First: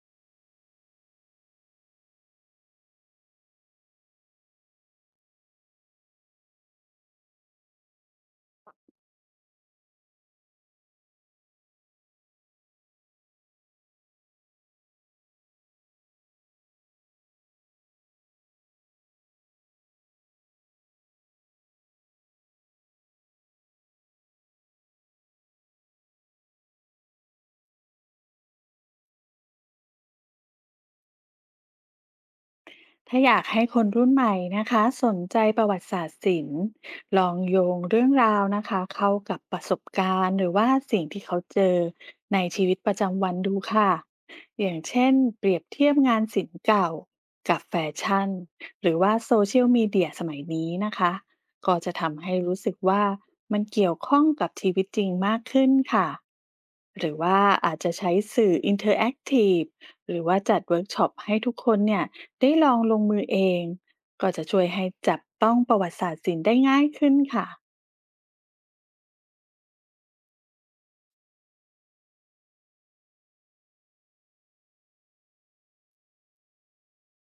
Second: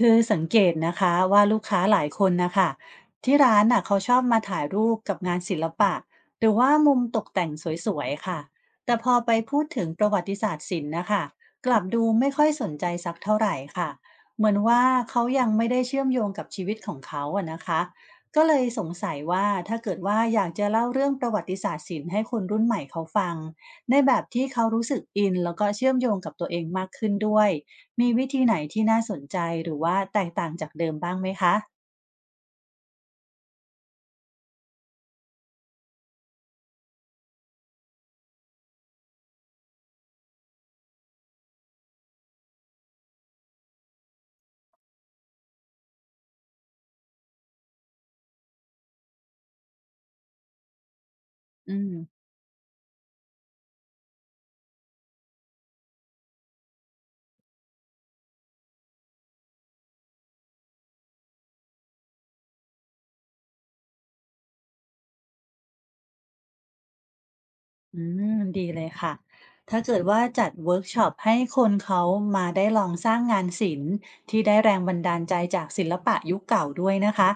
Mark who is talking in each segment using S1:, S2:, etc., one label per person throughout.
S1: คือสังเกตนะคะว่าลูกค้าหลายคนนะคะที่ร้านน่ะเขาชอบมาถ่ายรูปกับงานศิลปะหรือว่ามุมตกแต่งสวยๆค่ะแต่พอไปพูดถึงประวัติศาสตร์ศิลป์นะคะกลับดูไม่ค่อยสนใจสักเท่าไหร่ค่ะเหมือนว่าเขายังไม่ได้เชื่อมโยงกับชีวิตของเขาอะนะคะก็เลยสงสัยว่าถ้าเกิดว่าอยากจะเล่าเรื่องประวัติศาสตร์ศิลป์ให้คนรุ่นใหม่เขาฟังในแบบที่เขารู้สึกอินแล้วก็เชื่อมโยงกับตัวเองมากขึ้นด้วย มีวิธีไหนที่น่าสนใจหรือว่าแตกต่างจากเดิมบ้างไหมคะ
S2: ถ้าอยากให้คนรุ่นใหม่นะคะสนใจประวัติศาสตร์ศิลป์ลองโยงเรื่องราวนะคะเข้ากับประสบการณ์หรือว่าสิ่งที่เขาเจอในชีวิตประจำวันดูค่ะอย่างเช่นเปรียบเทียบงานศิลป์เก่ากับแฟชั่นหรือว่าโซเชียลมีเดียสมัยนี้นะคะ
S1: อื
S2: ก็
S1: ม
S2: จะทำให้รู้สึกว่ามันเกี่ยวข้องกับชีวิตจริงมากขึ้นค่ะ หรือว่าอาจจะใช้สื่ออินเทอร์แอคทีฟหรือว่าจัดเวิร์กช็อปให้ทุกคนเนี่ยได้ลองลงมือเองก็จะช่วยให้จับต้องประวัติศาสตร์ศิลป์ได้ง่ายขึ้นค่ะ
S1: อืม ดีเลยค่ะ ถ้าเกิดว่าจัดเวิร์กช็อปให้คนเขามาได้ลองสร้างงานศิลป์ที่ได้แรงบันดาลใจจากศิลปะยุคเก่าด้วยนะคะ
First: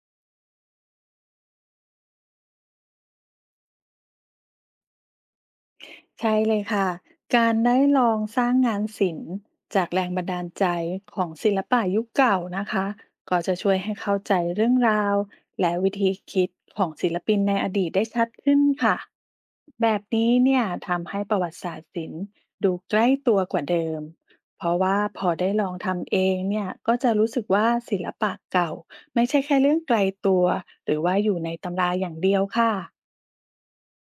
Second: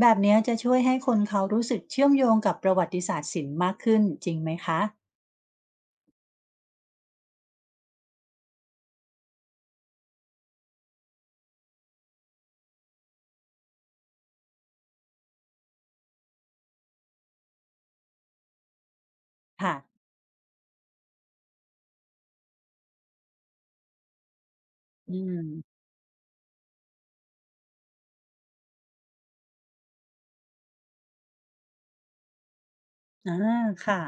S1: แบบเนี้ยจะช่วยให้คนเขารู้สึกเชื่อมโยงกับประวัติศาสตร์ศิลป์มากขึ้นจริงไหมคะ
S2: ใช่เลยค่ะ การได้ลองสร้างงานศิลป์จากแรงบันดาลใจของศิลปะยุคเก่านะคะก็จะช่วยให้เข้าใจเรื่องราวและวิธีคิดของศิลปินในอดีตได้ชัดขึ้นค่ะ
S1: ค่ะ
S2: แบบนี้เนี่ยทำให้ประวัติศาสตร์ศิลป์ดูใกล้ตัวกว่าเดิมเพราะว่า
S1: อื
S2: พอ
S1: ม
S2: ได้ลองทำเองเนี่ยก็จะรู้สึกว่าศิลปะเก่าไม่ใช่แค่เรื่องไกลตัวหรือว่าอยู่ในตำราอย่างเดียวค่ะ
S1: อาค่ะ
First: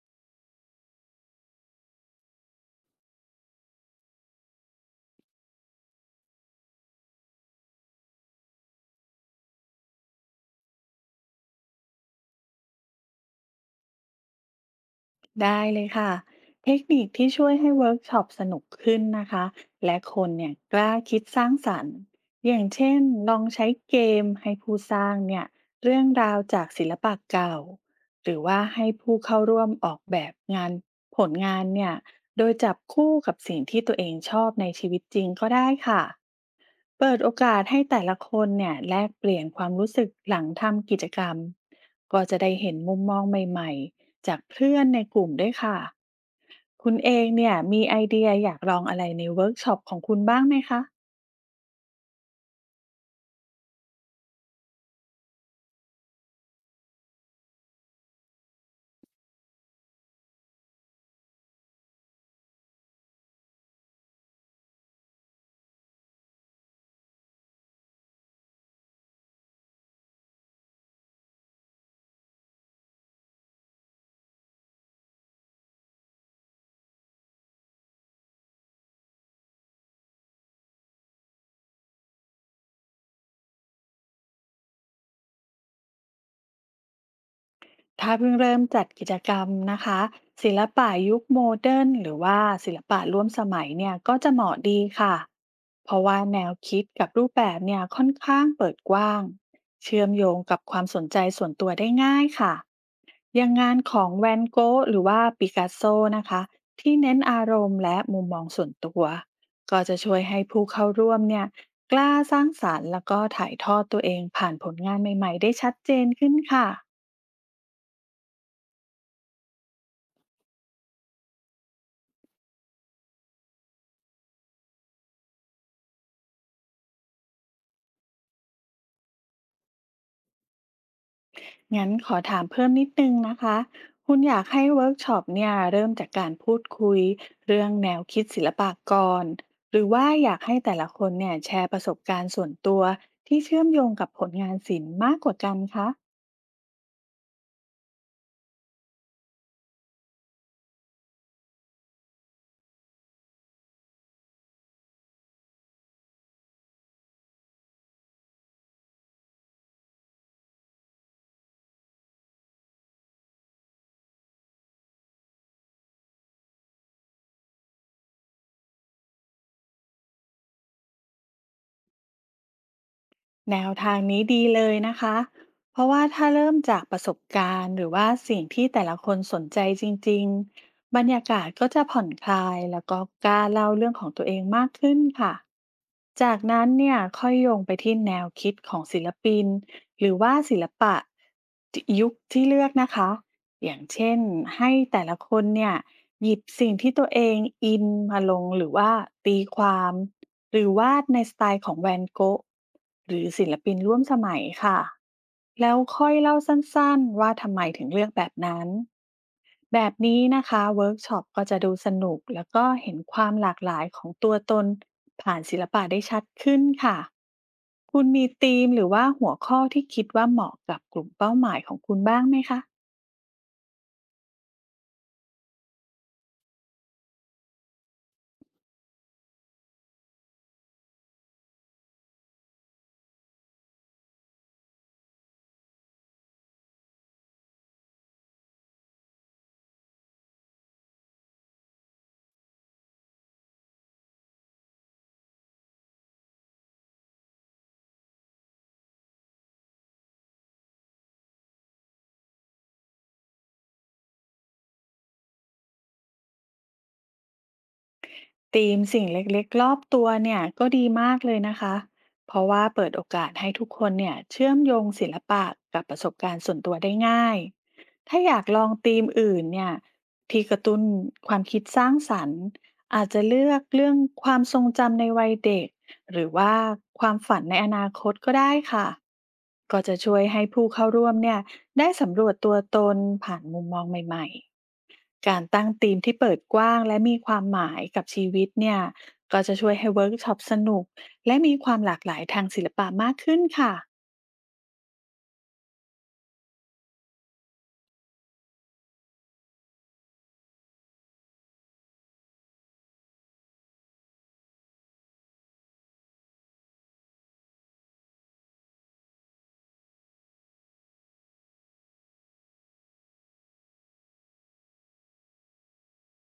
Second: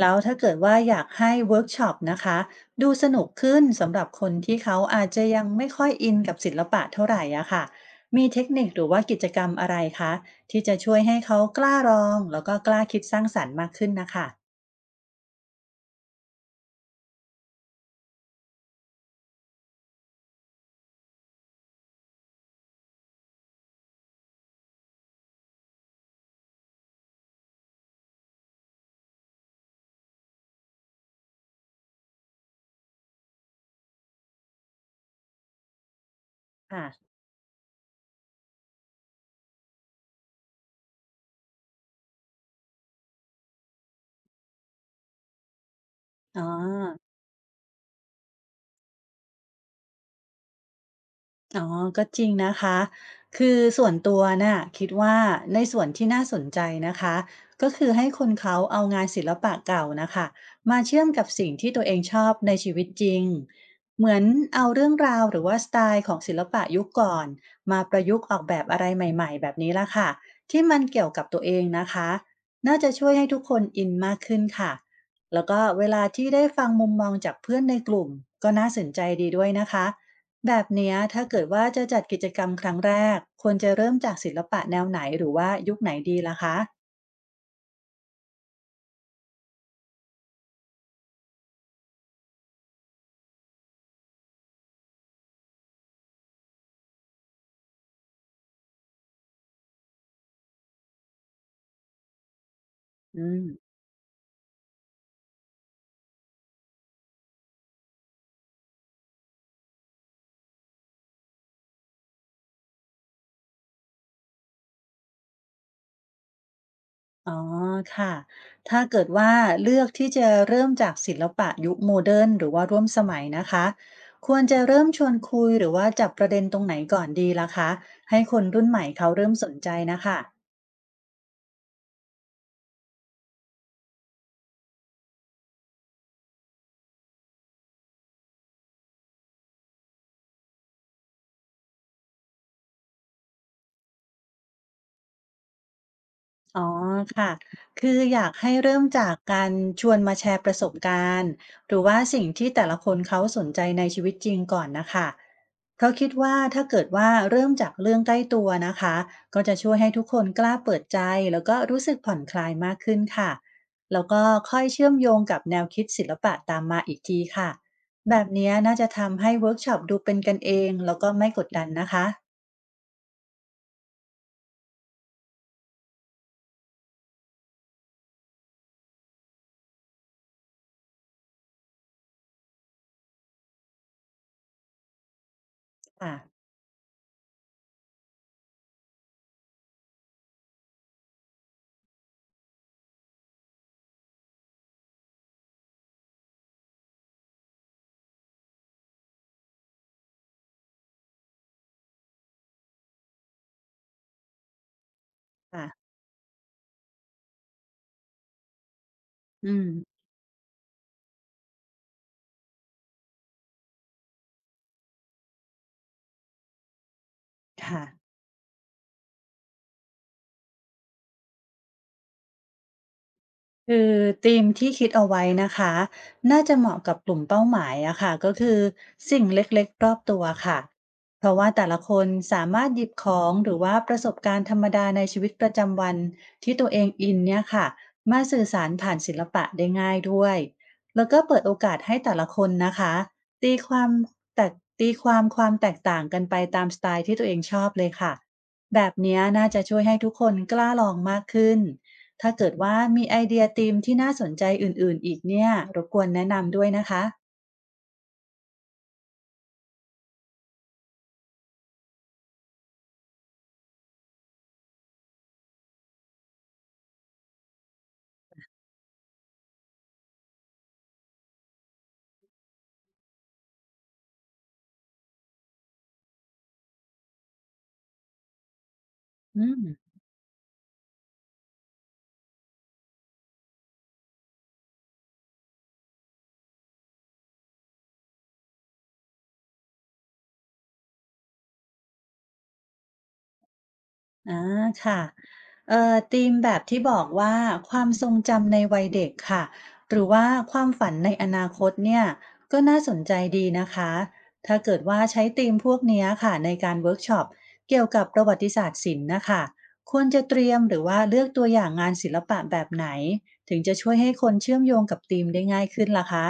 S1: แล้วถ้าเกิดว่าอยากให้เวิร์กช็อปนะคะ ดูสนุกขึ้นสำหรับคนที่เขาอาจจะยังไม่ค่อยอินกับศิลปะเท่าไหร่อะค่ะมีเทคนิคหรือว่ากิจกรรมอะไรคะที่จะช่วยให้เขากล้าลองแล้วก็กล้าคิดสร้างสรรค์มากขึ้นนะค่ะ
S2: ได้เลยค่ะ เทคนิคที่ช่วยให้เวิร์กช็อปสนุกขึ้นนะคะและคนเนี่ยกล้าคิดสร้างสรรค์อย่างเช่นลองใช้เกมให้ผู้สร้างเนี่ยเรื่องราวจากศิลปะเก่า หรือว่าให้ผู้เข้าร่วมออกแบบงานผลงานเนี่ยโดยจับคู่กับสิ่งที่ตัวเองชอบในชีวิตจริงก็ได้ค่ะ
S1: ค่ะ
S2: เปิดโอกาสให้แต่ละคนเนี่ยแลกเปลี่ยนความรู้สึกหลังทำกิจกรรมก็จะได้เห็นมุมมองใหม่ๆจากเพื่อนในกลุ่มด้วยค่ะ
S1: อ๋อ
S2: คุณเองเนี่ยมีไอเดียอยากลองอะไรในเวิร์กช็อปของคุณบ้างไหมคะ
S1: อ๋อก็จริงนะคะคือส่วนตัวน่ะคิดว่าในส่วนที่น่าสนใจนะคะก็คือให้คนเขาเอางานศิลปะเก่านะคะมาเชื่อมกับสิ่งที่ตัวเองชอบในชีวิตจริงเหมือนเอาเรื่องราวหรือว่าสไตล์ของศิลปะยุคก่อนมาประยุกต์ออกแบบอะไรใหม่ๆแบบนี้ละค่ะที่มันเกี่ยวกับตัวเองนะคะน่าจะช่วยให้ทุกคนอินมากขึ้นค่ะแล้วก็เวลาที่ได้ฟังมุมมองจากเพื่อนในกลุ่มก็น่าสนใจดีด้วยนะคะ แบบเนี้ยถ้าเกิดว่าจะจัดกิจกรรมครั้งแรกควรจะเริ่มจากศิลปะแนวไหนหรือว่ายุคไหนดีล่ะคะ
S2: ถ้าเพิ่งเริ่มจัดกิจกรรมนะคะศิลปะยุคโมเดิร์นหรือว่าศิลปะร่วมสมัยเนี่ยก็จะเหมาะดีค่ะ เพราะว่าแนวคิดกับรูปแบบเนี่ยค่อนข้างเปิดกว้างเชื่อมโยงกับความสนใจส่วนตัวได้ง่ายค่ะ
S1: อื
S2: อ
S1: ม
S2: ย่างงานของแวนโกะหรือว่าปิกัสโซนะคะที่เน้นอารมณ์และมุมมองส่วนตัวก็จะช่วยให้ผู้เข้าร่วมเนี่ยกล้าสร้างสารรค์แล้วก็ถ่ายทอดตัวเองผ่านผลงานใหม่ๆได้ชัดเจนขึ้นค่ะ
S1: อ๋อค่ะถ้าเกิดว่าเลือกที่จะเริ่มจากศิลปะยุคโมเดิร์นหรือว่าร่วมสมัยนะคะควรจะเริ่มชวนคุยหรือว่าจับประเด็นตรงไหนก่อนดีล่ะคะให้คนรุ่นใหม่เขาเริ่มสนใจนะคะ
S2: งั้นขอถามเพิ่มนิดนึงนะคะคุณอยากให้เวิร์กช็อปเนี่ยเริ่มจากการพูดคุยเรื่องแนวคิดศิลปากรหรือว่าอยากให้แต่ละคนเนี่ยแชร์ประสบการณ์ส่วนตัวที่เชื่อมโยงกับผลงานศิลป์มากกว่ากันคะ
S1: อ๋อค่ะ คืออยากให้เริ่มจากการชวนมาแชร์ประสบการณ์หรือว่าสิ่งที่แต่ละคนเขาสนใจในชีวิตจริงก่อนนะคะเพราะคิดว่าถ้าเกิดว่าเริ่มจากเรื่องใกล้ตัวนะคะ ก็จะช่วยให้ทุกคนกล้าเปิดใจแล้วก็รู้สึกผ่อนคลายมากขึ้นค่ะ แล้วก็ค่อยเชื่อมโยงกับแนวคิดศิลปะตามมาอีกทีค่ะ แบบเนี้ยน่าจะทำให้เวิร์กช็อปดูเป็นกันเองแล้วก็ไม่กดดันนะคะ
S2: แนวทางนี้ดีเลยนะคะ เพราะว่าถ้าเริ่มจากประสบการณ์หรือว่าสิ่งที่แต่ละคนสนใจจริงๆ บรรยากาศก็จะผ่อนคลายแล้วก็กล้าเล่าเรื่องของตัวเองมากขึ้นค่ะ
S1: ค่ะ
S2: จากนั้นเนี่ยค่อยโยงไปที่แนวคิดของศิลปินหรือว่าศิลปะยุคที่เลือกนะคะ อย่างเช่นให้แต่ละคนเนี่ยหยิบสิ่งที่ตัวเองอินมาลงหรือว่าตีความหรือวาดในสไตล์ของแวนโกะหรือศิลปินร่วมสมัยค่ะแล้ว
S1: ค่ะ
S2: ค่อยเล่าสั้นๆว่าทำไมถึงเลือกแบบนั้น
S1: อื
S2: แบบ
S1: ม
S2: นี้นะคะเวิร์กช็อปก็จะดูสนุกแล้วก็เห็นความหลากหลายของตัวตนผ่านศิลปะได้ชัดขึ้นค่ะ
S1: ค่ะ
S2: คุณมีธีมหรือว่าหัวข้อที่คิดว่าเหมาะกับกลุ่มเป้าหมายของคุณบ้างไหมคะ
S1: คือธีมที่คิดเอาไว้นะคะน่าจะเหมาะกับกลุ่มเป้าหมายอะค่ะก็คือสิ่งเล็กๆรอบตัวค่ะเพราะว่าแต่ละคนสามารถหยิบของหรือว่าประสบการณ์ธรรมดาในชีวิตประจำวันที่ตัวเองอินเนี่ยค่ะมาสื่อสารผ่านศิลปะได้ง่ายด้วยแล้วก็เปิดโอกาสให้แต่ละคนนะคะตีความแตกตีความความแตกต่างกันไปตามสไตล์ที่ตัวเองชอบเลยค่ะแบบเนี้ยน่าจะช่วยให้ทุกคนกล้าลองมากขึ้น ถ้าเกิดว่ามีไอเดียธีมที่น่าสนใจอื่นๆอีกเนี่ยรบกวนแนะนำด้วยนะคะ
S2: ธีมสิ่งเล็กๆรอบตัวเนี่ยก็ดีมากเลยนะคะเพราะว่าเปิดโอกาสให้ทุกคนเนี่ยเชื่อมโยงศิลปะกับประสบการณ์ส่วนตัวได้ง่ายถ้าอยากลองธีมอื่นเนี่ยที่กระตุ้นความคิดสร้างสรรค์อาจจะเลือกเรื่องความทรงจำในวัยเด็กหรือว่าความฝันในอนาคตก็ได้ค่ะ
S1: อืม
S2: ก็จะช่วยให้ผู้เข้าร่วมเนี่ยได้สำรวจตัวตนผ่านมุมมองใหม่ๆ การตั้งธีมที่เปิดกว้างและมีความหมายกับชีวิตเนี่ย ก็จะช่วยให้เวิร์กช็อปสนุกและมีความหลากหลายทางศิลปะมากขึ้นค่ะ
S1: อาค่ะธีมแบบที่บอกว่าความทรงจำในวัยเด็กค่ะหรือว่าความฝันในอนาคตเนี่ยก็น่าสนใจดีนะคะถ้าเกิดว่าใช้ธีมพวกเนี้ยค่ะในการเวิร์กช็อปเกี่ยวกับประวัติศาสตร์ศิลป์นะคะควรจะเตรียมหรือว่าเลือกตัวอย่างงานศิลปะแบบไหนถึงจะช่วยให้คนเชื่อมโยงกับธีมได้ง่ายขึ้นล่ะคะ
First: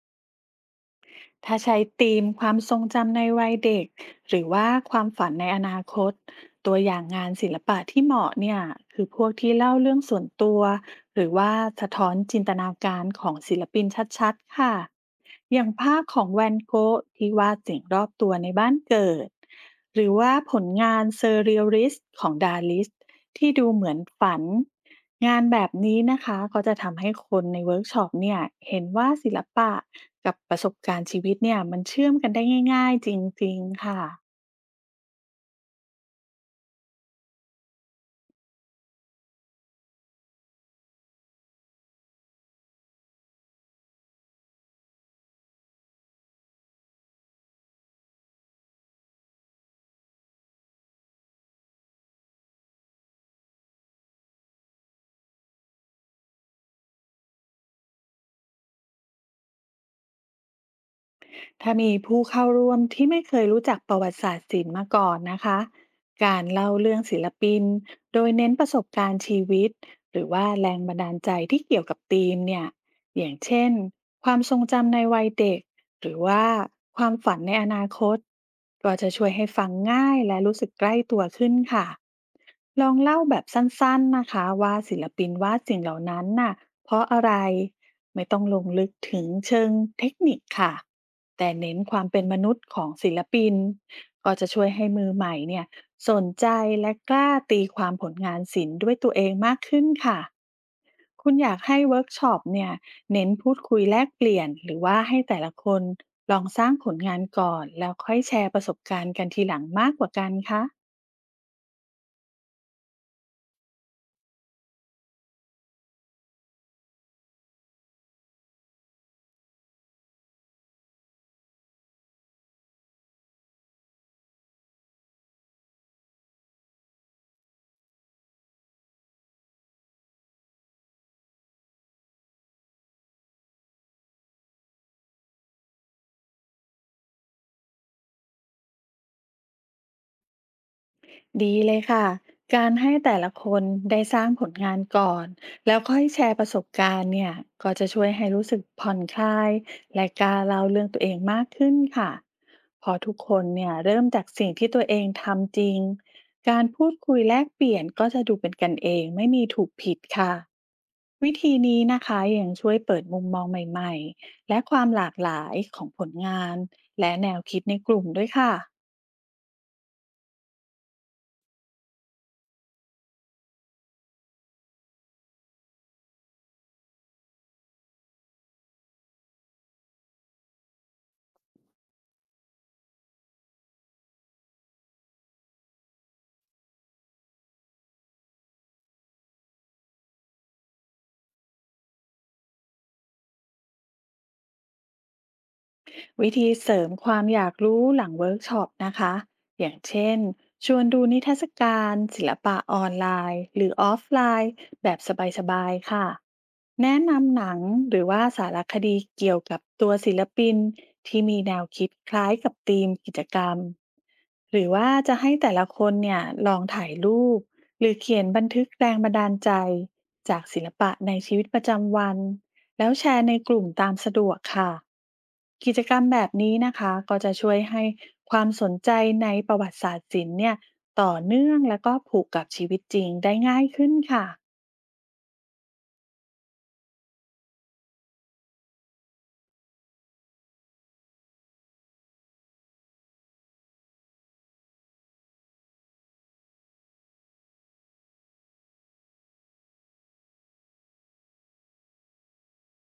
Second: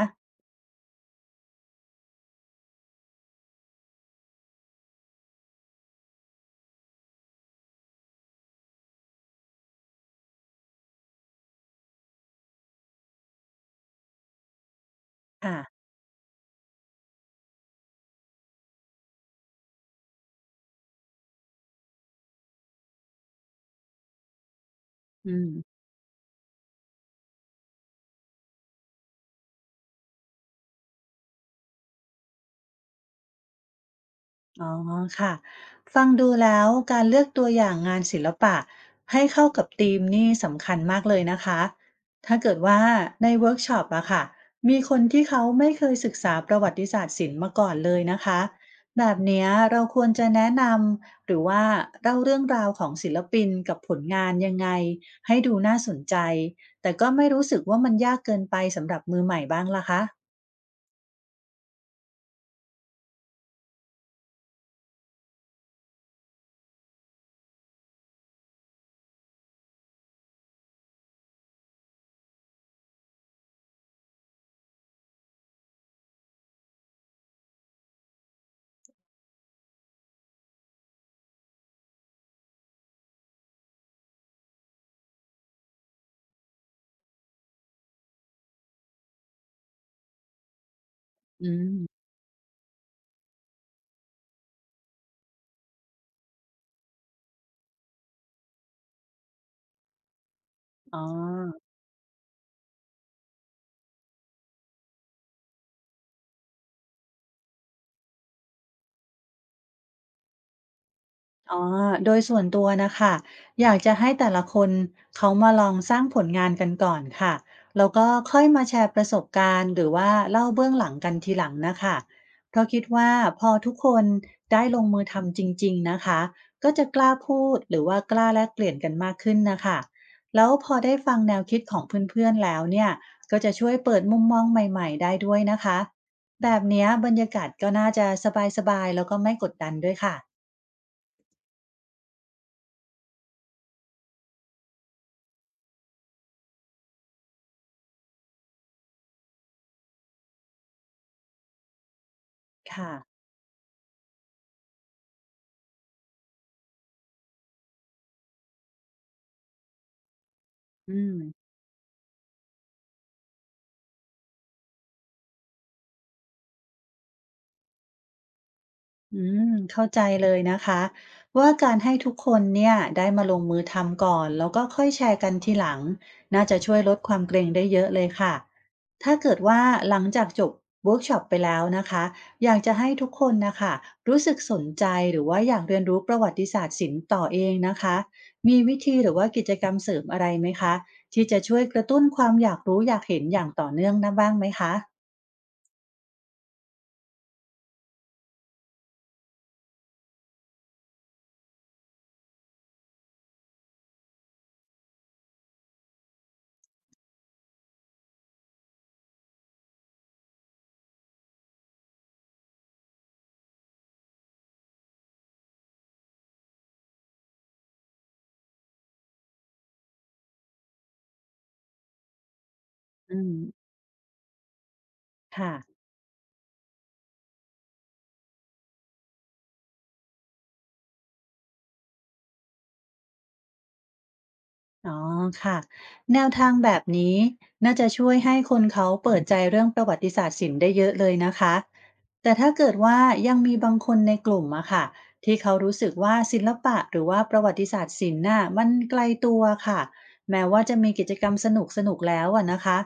S2: ถ้าใช้ธีมความทรงจำในวัยเด็กหรือว่าความฝันในอนาคตตัวอย่างงานศิลปะที่เหมาะเนี่ยคือพวกที่เล่าเรื่องส่วนตัวหรือว่าสะท้อนจินตนาการของศิลปินชัดๆค่ะ
S1: ค่ะ
S2: อย่างภาพของแวนโกะที่วาดสิ่งรอบตัวในบ้านเกิดหรือว่าผลงานเซอร์เรียลิสต์ของดาลิส ที่ดูเหมือนฝัน
S1: อื
S2: งานแบบ
S1: ม
S2: นี้นะคะก็จะทำให้คนในเวิร์กช็อปเนี่ยเห็นว่าศิลปะกับประสบการณ์ชีวิตเนี่ยมันเชื่อมกันได้ง่ายๆจริงๆค่ะ
S1: อ๋อค่ะฟังดูแล้วการเลือกตัวอย่างงานศิลปะให้เข้ากับธีมนี่สำคัญมากเลยนะคะถ้าเกิดว่าในเวิร์กช็อปอะค่ะมีคนที่เขาไม่เคยศึกษาประวัติศาสตร์ศิลป์มาก่อนเลยนะคะแบบเนี้ยเราควรจะแนะนำหรือว่าเล่าเรื่องราวของศิลปินกับผลงานยังไงให้ดูน่าสนใจแต่ก็ไม่รู้สึกว่ามันยากเกินไปสำหรับมือใหม่บ้างล่ะคะ
S2: ถ้ามีผู้เข้าร่วมที่ไม่เคยรู้จักประวัติศาสตร์ศิลป์มาก่อนนะคะ การเล่าเรื่องศิลปินโดยเน้นประสบการณ์ชีวิตหรือว่าแรงบันดาลใจที่เกี่ยวกับธีมเนี่ยอย่างเช่นความทรงจำในวัยเด็กหรือว่าความฝันในอนาคตก็จะช่วยให้ฟังง่ายและรู้สึกใกล้ตัวขึ้นค่ะ ลองเล่าแบบสั้นๆนะคะว่าศิลปินวาดสิ่งเหล่านั้นน่ะเพราะอะไรไม่ต้องลงลึกถึงเชิงเทคนิคค่ะ
S1: อื
S2: แต่เน้น
S1: ม
S2: ความเป็นมนุษย์ของศิลปินก็จะช่วยให้มือใหม่เนี่ยสนใจและกล้าตีความผลงานศิลป์ด้วยตัวเองมากขึ้นค่ะ
S1: อ๋อ
S2: คุณอยากให้เวิร์กช็อปเนี่ยเน้นพูดคุยแลกเปลี่ยนหรือว่าให้แต่ละคนลองสร้างผลงานก่อนแล้วค่อยแชร์ประสบการณ์กันทีหลังมากกว่ากันคะ
S1: อ๋อโดยส่วนตัวนะคะอยากจะให้แต่ละคนเขามาลองสร้างผลงานกันก่อนค่ะแล้วก็ค่อยมาแชร์ประสบการณ์หรือว่าเล่าเบื้องหลังกันทีหลังนะคะเพราะคิดว่าพอทุกคนได้ลงมือทำจริงๆนะคะก็จะกล้าพูดหรือว่ากล้าแลกเปลี่ยนกันมากขึ้นนะคะแล้วพอได้ฟังแนวคิดของเพื่อนๆแล้วเนี่ยก็จะช่วยเปิดมุมมองใหม่ๆได้ด้วยนะคะแบบเนี้ยบรรยากาศก็น่าจะสบายๆแล้วก็ไม่กดดันด้วยค่ะ
S2: ดีเลยค่ะ การให้แต่ละคนได้สร้างผลงานก่อนแล้วค่อยแชร์ประสบการณ์เนี่ยก็จะช่วยให้รู้สึกผ่อนคลายและกล้าเล่าเรื่องตัวเองมากขึ้นค่ะพ
S1: ค่ะ
S2: อทุกคนเนี่ยเริ่มจากสิ่งที่ตัวเองทำจริงการพูดคุยแลกเปลี่ยนก็จะดูเป็นกันเองไม่มีถูกผิดค่ะ
S1: อืม
S2: วิธีนี้นะคะยังช่วยเปิดมุมมองใหม่ๆและความหลากหลายของผลงานและแนวคิดในกลุ่มด้วยค่ะ
S1: อืเข้าใจเลยนะคะว่าการให้ทุกคนเนี่ยได้มาลงมือทำก่อนแล้วก็ค่อยแชร์กันทีหลังน่าจะช่วยลดความเกรงได้เยอะเลยค่ะถ้าเกิดว่าหลังจากจบเวิร์กช็อปไปแล้วนะคะอยากจะให้ทุกคนนะคะรู้สึกสนใจหรือว่าอยากเรียนรู้ประวัติศาสตร์ศิลป์ต่อเองนะคะมีวิธีหรือว่ากิจกรรมเสริมอะไรไหมคะที่จะช่วยกระตุ้นความอยากรู้อยากเห็นอย่างต่อเนื่องนะบ้างไหมคะ
S2: วิธีเสริมความอยากรู้หลังเวิร์กช็อปนะคะ อย่างเช่น ชวนดูนิทรรศการศิลปะออนไลน์หรือออฟไลน์แบบสบายๆค่ะ แนะนำหนังหรือว่าสารคดีเกี่ยวกับตัวศิลปินที่มีแนวคิดคล้ายกับธีมกิจกรรม หรือว่าจะให้แต่ละคนเนี่ยลองถ่ายรูปหรือเขียนบันทึกแรงบันดาลใจจากศิลปะในชีวิตประจำวัน แล้วแช
S1: อื
S2: ร์
S1: ม
S2: ในกลุ่มตามสะดวกค่ะ
S1: ค่ะ
S2: กิจกรรมแบบนี้นะคะก็จะช่วยให้ความสนใจในประวัติศาสตร์ศิลป์เนี่ยต่อเนื่องแล้วก็ผูกกับชีวิตจริงได้ง่ายขึ้นค่ะ
S1: อ๋อค่ะแนวทางแบบนี้น่าจะช่วยให้คนเขาเปิดใจเรื่องประวัติศาสตร์ศิลป์ได้เยอะเลยนะคะแต่ถ้าเกิดว่ายังมีบางคนในกลุ่มอะค่ะที่เขารู้สึกว่าศิลปะหรือว่าประวัติศาสตร์ศิลป์น่ะมันไกลตัวค่ะแม้ว่าจะมีกิจกรรมสนุกสนุกแล้วอะนะคะ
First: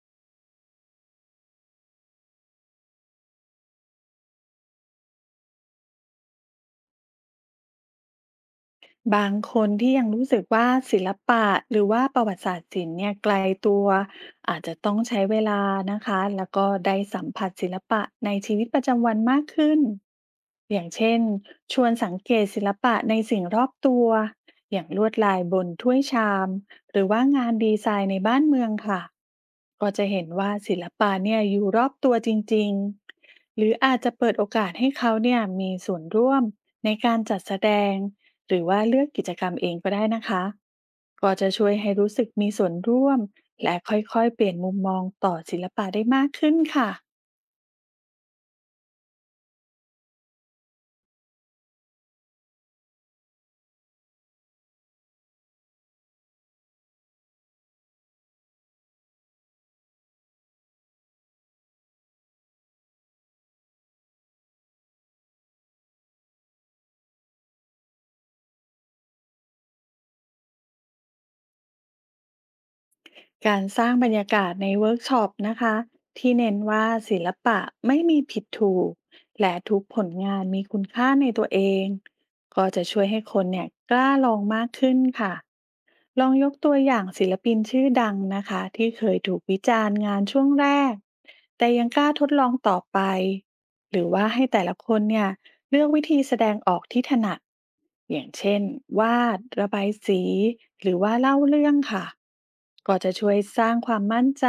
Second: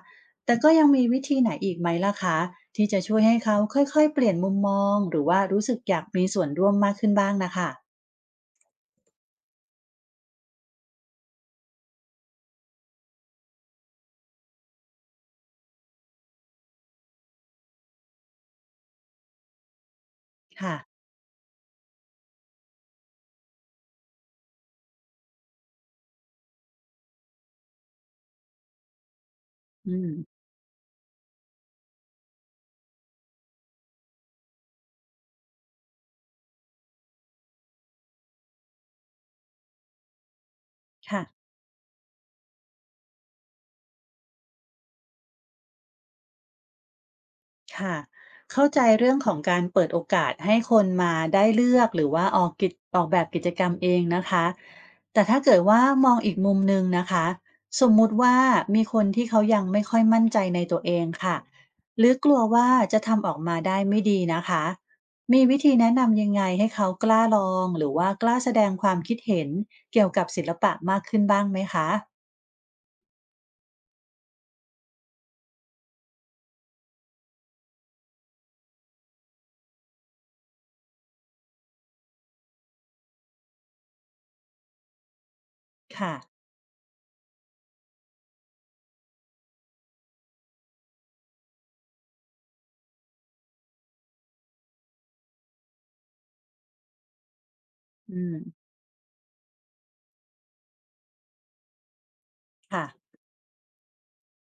S1: แต่ก็ยังมีวิธีไหนอีกไหมล่ะคะที่จะช่วยให้เขาค่อยๆเปลี่ยนมุมมองหรือว่ารู้สึกอยากมีส่วนร่วมมากขึ้นบ้างนะคะ
S2: บางคนที่ยังรู้สึกว่าศิลปะหรือว่าประวัติศาสตร์ศิลป์เนี่ยไกลตัวอาจจะต้องใช้เวลานะคะแล้วก็ได้สัมผัสศิลปะในชีวิตประจำวันมากขึ้น
S1: ค่ะ
S2: อย่างเช่นชวนสังเกตศิลปะในสิ่งรอบตัวอย่างลวดลายบนถ้วยชามหรือว่างานดีไซน์ในบ้านเมืองค่ะก็
S1: อื
S2: จะ
S1: ม
S2: เห็นว่าศิลปะเนี่ยอยู่รอบตัวจริงๆหรืออาจจะเปิดโอกาสให้เขาเนี่ยมีส่วนร่วมในการจัดแสดง หรือว่าเลือกกิจกรรมเองก็ได้นะคะ
S1: ค่ะ
S2: ก็จะช่วยให้รู้สึกมีส่วนร่วมและค่อยๆเปลี่ยนมุมมองต่อศิลปะได้มากขึ้นค่ะ
S1: ค่ะเข้าใจเรื่องของการเปิดโอกาสให้คนมาได้เลือกหรือว่าออกแบบกิจกรรมเองนะคะแต่ถ้าเกิดว่ามองอีกมุมหนึ่งนะคะสมมุติว่ามีคนที่เขายังไม่ค่อยมั่นใจในตัวเองค่ะหรือกลัวว่าจะทำออกมาได้ไม่ดีนะคะมีวิธีแนะนำยังไงให้เขากล้าลองหรือว่ากล้าแสดงความคิดเห็นเกี่ยวกับศิลปะมากขึ้นบ้างไหมคะ
S2: การสร้างบรรยากาศในเวิร์กช็อปนะคะที่เน้นว่าศิลปะไม่มีผิดถูกและทุกผลงานมีคุณค่าในตัวเอง ก็จะช่วยให้คนเนี่ยกล้าลองมากขึ้นค่ะ
S1: ค่ะ
S2: ลองยกตัวอย่างศิลปินชื่อดังนะคะที่เคยถูกวิจารณ์งานช่วงแรกแต่ยังกล้าทดลองต่อไปหรือว่าให้แต่ละคนเนี่ยเลือกวิธีแสดงออกที่ถนัด
S1: อื
S2: อย่าง
S1: ม
S2: เช่นวาดระบายสีหรือว่าเล่าเรื่องค่ะ
S1: ค่ะ
S2: ก็จะช่วยสร้างความมั่นใจ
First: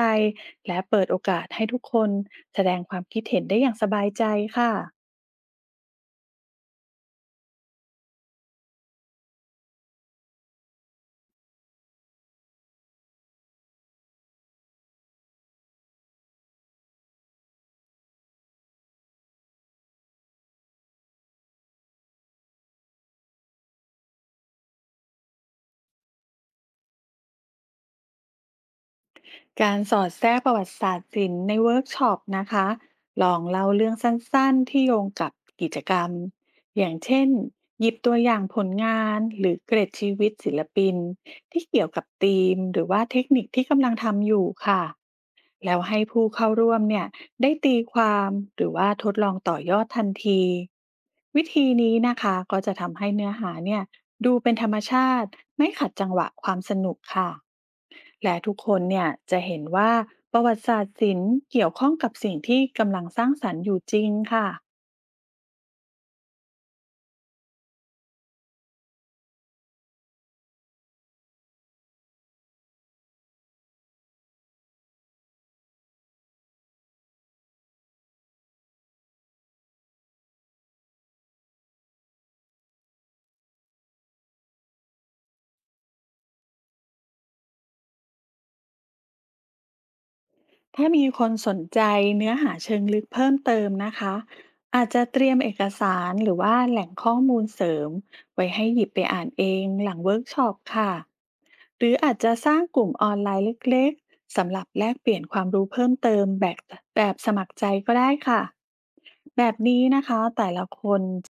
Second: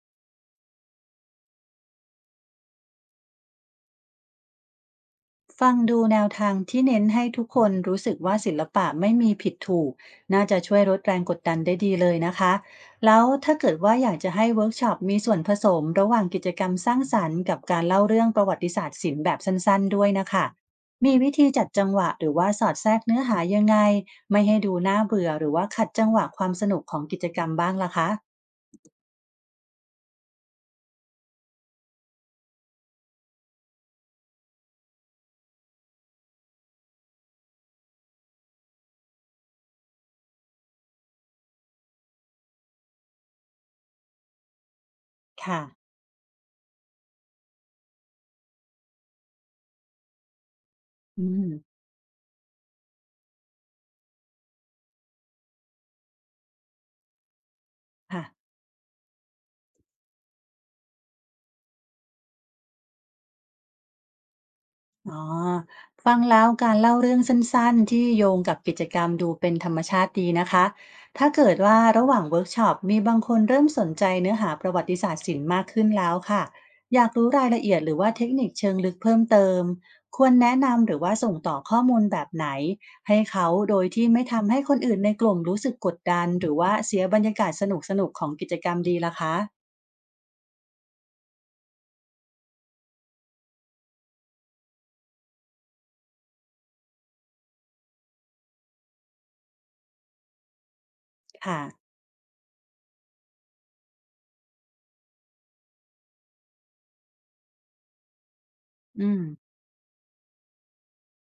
S2: และเปิดโอกาสให้ทุกคนแสดงความคิดเห็นได้อย่างสบายใจค่ะ
S1: ฟังดูแนวทางที่เน้นให้ทุกคนรู้สึกว่าศิลปะไม่มีผิดถูกน่าจะช่วยลดแรงกดดันได้ดีเลยนะคะแล้วถ้าเกิดว่าอยากจะให้เวิร์กช็อปมีส่วนผสมระหว่างกิจกรรมสร้างสรรค์กับการเล่าเรื่องประวัติศาสตร์ศิลป์แบบสั้นๆด้วยนะคะมีวิธีจัดจังหวะหรือว่าสอดแทรกเนื้อหายังไงไม่ให้ดูน่าเบื่อหรือว่าขัดจังหวะความสนุกของกิจกรรมบ้างล่ะคะ
S2: การสอดแทรกประวัติศาสตร์ศิลป์ในเวิร์กช็อปนะคะลองเล่าเรื่องสั้น ๆ ที่โยงกับกิจกรรม อย่างเช่น หยิบตัวอย่างผลงานหรือเกร็ดชีวิตศิลปินที่เกี่ยวกับธีมหรือว่าเทคนิคที่กำลังทำอยู่ค่ะ
S1: ค่ะ
S2: แล้วให้ผู้เข้าร่วมเนี่ยได้ตีความหรือว่าทดลองต่อยอดทันที
S1: อื
S2: วิ
S1: ม
S2: ธีนี้นะคะก็จะทำให้เนื้อหาเนี่ยดูเป็นธรรมชาติไม่ขัดจังหวะความสนุกค่ะ
S1: ค่ะ
S2: และทุกคนเนี่ยจะเห็นว่าประวัติศาสตร์ศิลป์เกี่ยวข้องกับสิ่งที่กำลังสร้างสรรค์อยู่จริงค่ะ
S1: อ๋อฟังแล้วการเล่าเรื่องสั้นๆที่โยงกับกิจกรรมดูเป็นธรรมชาติดีนะคะถ้าเกิดว่าระหว่างเวิร์กช็อปมีบางคนเริ่มสนใจเนื้อหาประวัติศาสตร์ศิลป์มากขึ้นแล้วค่ะอยากรู้รายละเอียดหรือว่าเทคนิคเชิงลึกเพิ่มเติมควรแนะนำหรือว่าส่งต่อข้อมูลแบบไหนให้เขาโดยที่ไม่ทำให้คนอื่นในกลุ่มรู้สึกกดดันหรือว่าเสียบรรยากาศสนุกๆของกิจกรรมดีล่ะคะ
S2: ถ้ามีคนสนใจเนื้อหาเชิงลึกเพิ่มเติมนะคะอาจจะเตรียมเอกสารหรือว่าแหล่งข้อมูลเสริมไว้ให้หยิบไปอ่านเองหลังเวิร์กช็อปค่ะ
S1: ค่ะ
S2: หรืออาจจะสร้างกลุ่มออนไลน์เล็กๆสำหรับแลกเปลี่ยนความรู้เพิ่มเติมแบบสมัครใจก็ได้ค่ะ
S1: อืม